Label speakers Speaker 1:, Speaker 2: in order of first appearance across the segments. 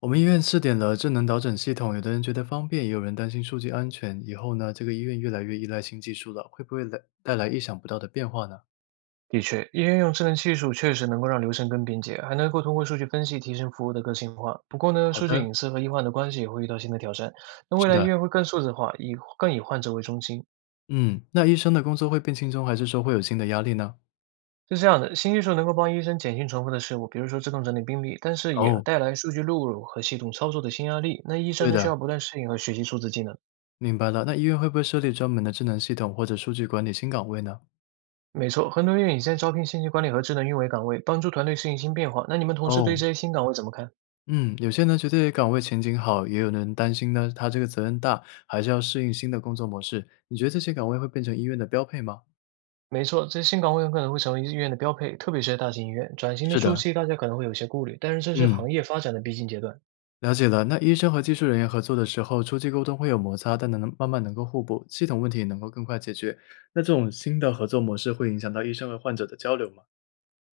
Speaker 1: 我们医院试点了智能导诊系统，有的人觉得方便，也有人担心数据安全。以后呢，这个医院越来越依赖新技术了，会不会来带来意想不到的变化呢？
Speaker 2: 的确，医院用智能技术确实能够让流程更便捷，还能够通过数据分析提升服务的个性化。不过呢，
Speaker 1: 好
Speaker 2: 数据
Speaker 1: 的，
Speaker 2: 隐私和医患的关系也会遇到新的挑战。那未
Speaker 1: 是
Speaker 2: 来医
Speaker 1: 的，
Speaker 2: 院会更数字化，以更以患者为中心。
Speaker 1: 嗯，那医生的工作会变轻松，还是说会有新的压力呢？
Speaker 2: 是这样的，新技术能够帮医生减轻重复的事务，比如说自动整理病历，但是也
Speaker 1: 哦，
Speaker 2: 带来数据录入和系统操作的新压力。那医生
Speaker 1: 对
Speaker 2: 呢，需
Speaker 1: 的，
Speaker 2: 要不断适应和学习数字技能。
Speaker 1: 明白了。那医院会不会设立专门的智能系统或者数据管理新岗位呢？
Speaker 2: 没错，很多医院已在招聘信息管理和智能运维岗位，帮助团队适应新变化。那你们同事对
Speaker 1: 哦，
Speaker 2: 这些新岗位怎么看？
Speaker 1: 嗯，有些人觉得这个岗位前景好，也有人担心呢，他这个责任大，还是要适应新的工作模式。你觉得这些岗位会变成医院的标配吗？
Speaker 2: 没错，这些新岗位很可能会成为医院的标配，特别是在大型医院。转型的
Speaker 1: 是
Speaker 2: 初
Speaker 1: 的，
Speaker 2: 期，大家可能会有些顾虑，但是这是
Speaker 1: 嗯。
Speaker 2: 行业发展的必经阶段。
Speaker 1: 了解了，那医生和技术人员合作的时候，初期沟通会有摩擦，但能慢慢能够互补，系统问题也能够更快解决。那这种新的合作模式会影响到医生和患者的交流吗？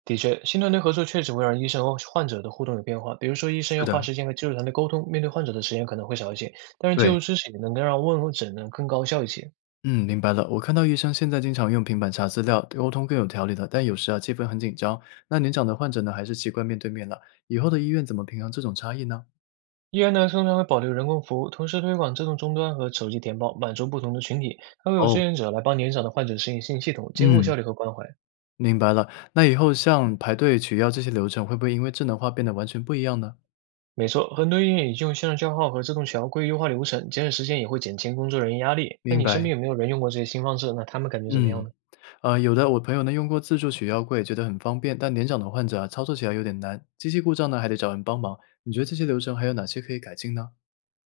Speaker 2: 的确，新团队合作确实会让医生和患者的互动有变化，比如说医生
Speaker 1: 是
Speaker 2: 要花
Speaker 1: 的，
Speaker 2: 时间和技术团队沟通，面对患者的时间可能会少一些，但是技
Speaker 1: 对，
Speaker 2: 术知识也能够让问诊能更高效一些。
Speaker 1: 嗯，明白了。我看到医生现在经常用平板查资料，沟通更有条理了，但有时啊，气氛很紧张。那年长的患者呢，还是习惯面对面了。以后的医院怎么平衡这种差异呢？
Speaker 2: 医院呢通常会保留人工服务，同时推广自动终端和手机填报，满足不同的群体，还会有志
Speaker 1: 哦，
Speaker 2: 愿者来帮年长的患者适应新系统，兼顾
Speaker 1: 嗯，
Speaker 2: 效率和关怀。
Speaker 1: 明白了。那以后像排队取药这些流程，会不会因为智能化变得完全不一样呢？
Speaker 2: 没错，很多医院已经用线上叫号和自动调柜优化流程，节省时间也会减轻工作人员压力。那
Speaker 1: 明
Speaker 2: 你身
Speaker 1: 白。
Speaker 2: 边有没有人用过这些新方式？那他们感觉怎么样
Speaker 1: 嗯，
Speaker 2: 呢？
Speaker 1: 有的，我朋友呢用过自助取药柜，觉得很方便，但年长的患者啊，操作起来有点难，机器故障呢还得找人帮忙。你觉得这些流程还有哪些可以改进呢？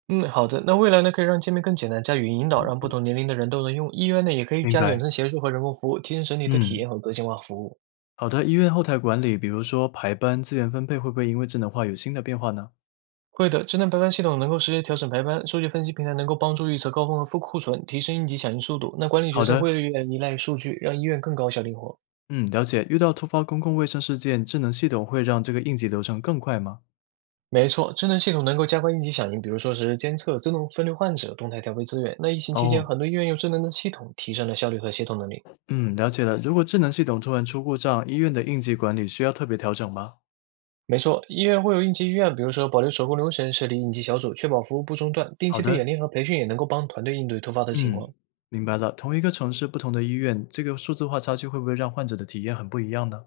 Speaker 2: 嗯，好的。那未来呢，可以让界面更简单，加语音引导，让不同年龄的人都能用。医院呢，也可以
Speaker 1: 明
Speaker 2: 加远
Speaker 1: 白。
Speaker 2: 程协助和人工服务，提升整体的体
Speaker 1: 嗯，
Speaker 2: 验和个性化服务。
Speaker 1: 好的，医院后台管理，比如说排班、资源分配，会不会因为智能化有新的变化呢？
Speaker 2: 会的，智能排班系统能够实时调整排班，数据分析平台能够帮助预测高峰和负库存，提升应急响应速度。那管理决
Speaker 1: 好
Speaker 2: 策
Speaker 1: 的，
Speaker 2: 会越来越依赖数据，让医院更高效灵活。
Speaker 1: 嗯，了解。遇到突发公共卫生事件，智能系统会让这个应急流程更快吗？
Speaker 2: 没错，智能系统能够加快应急响应，比如说是监测、自动分流患者、动态调配资源。那疫情期间，
Speaker 1: 哦，
Speaker 2: 很多医院用智能的系统提升了效率和协同能力。
Speaker 1: 嗯，了解了。如果智能系统突然出故障，医院的应急管理需要特别调整吗？
Speaker 2: 没错，医院会有应急医院，比如说保留手工流程，设立应急小组，确保服务不中断。定
Speaker 1: 好
Speaker 2: 期的
Speaker 1: 的。
Speaker 2: 演练和培训也能够帮团队应对突发的情
Speaker 1: 嗯，
Speaker 2: 况。
Speaker 1: 明白了。同一个城市，不同的医院，这个数字化差距会不会让患者的体验很不一样呢？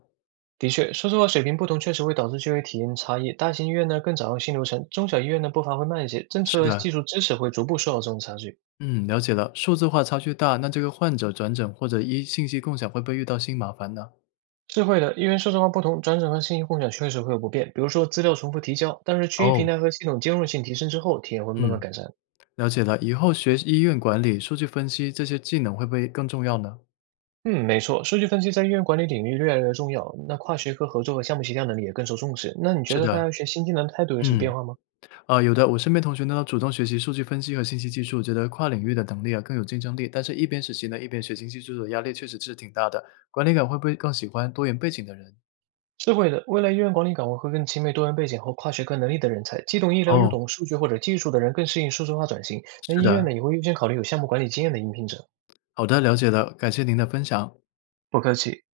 Speaker 2: 的确，说实话，水平不同确实会导致就业体验差异。大型医院呢更掌握新流程，中小医院呢步伐会慢一些，政策
Speaker 1: 是
Speaker 2: 和
Speaker 1: 的，
Speaker 2: 技术支持会逐步缩小这种差距。
Speaker 1: 嗯，了解了。数字化差距大，那这个患者转诊或者医信息共享会不会遇到新麻烦呢？
Speaker 2: 是会的，因为数字化不同，转诊和信息共享确实会有不便，比如说资料重复提交。但是区域平
Speaker 1: 哦，
Speaker 2: 台和系统兼容性提升之后，体验会慢慢
Speaker 1: 嗯，
Speaker 2: 改善。
Speaker 1: 了解了。以后学医院管理、数据分析这些技能会不会更重要呢？
Speaker 2: 嗯，没错，数据分析在医院管理领域越来越重要。那跨学科合作和项目协调能力也更受重视。那你觉
Speaker 1: 是
Speaker 2: 得大
Speaker 1: 的，
Speaker 2: 家学新技能的态度有什么变
Speaker 1: 嗯，
Speaker 2: 化吗？
Speaker 1: 有的。我身边同学呢，主动学习数据分析和信息技术，觉得跨领域的能力啊更有竞争力。但是，一边实习呢，一边学新技术的压力确实是挺大的。管理岗会不会更喜欢多元背景的人？
Speaker 2: 是会的，未来医院管理岗位会更青睐多元背景和跨学科能力的人才，既懂医疗又
Speaker 1: 哦，
Speaker 2: 懂数据或者技术的人更适应数字化转型。那
Speaker 1: 是
Speaker 2: 医院
Speaker 1: 的，
Speaker 2: 呢，也会优先考虑有项目管理经验的应聘者。
Speaker 1: 好的，了解了，感谢您的分享。
Speaker 2: 不客气。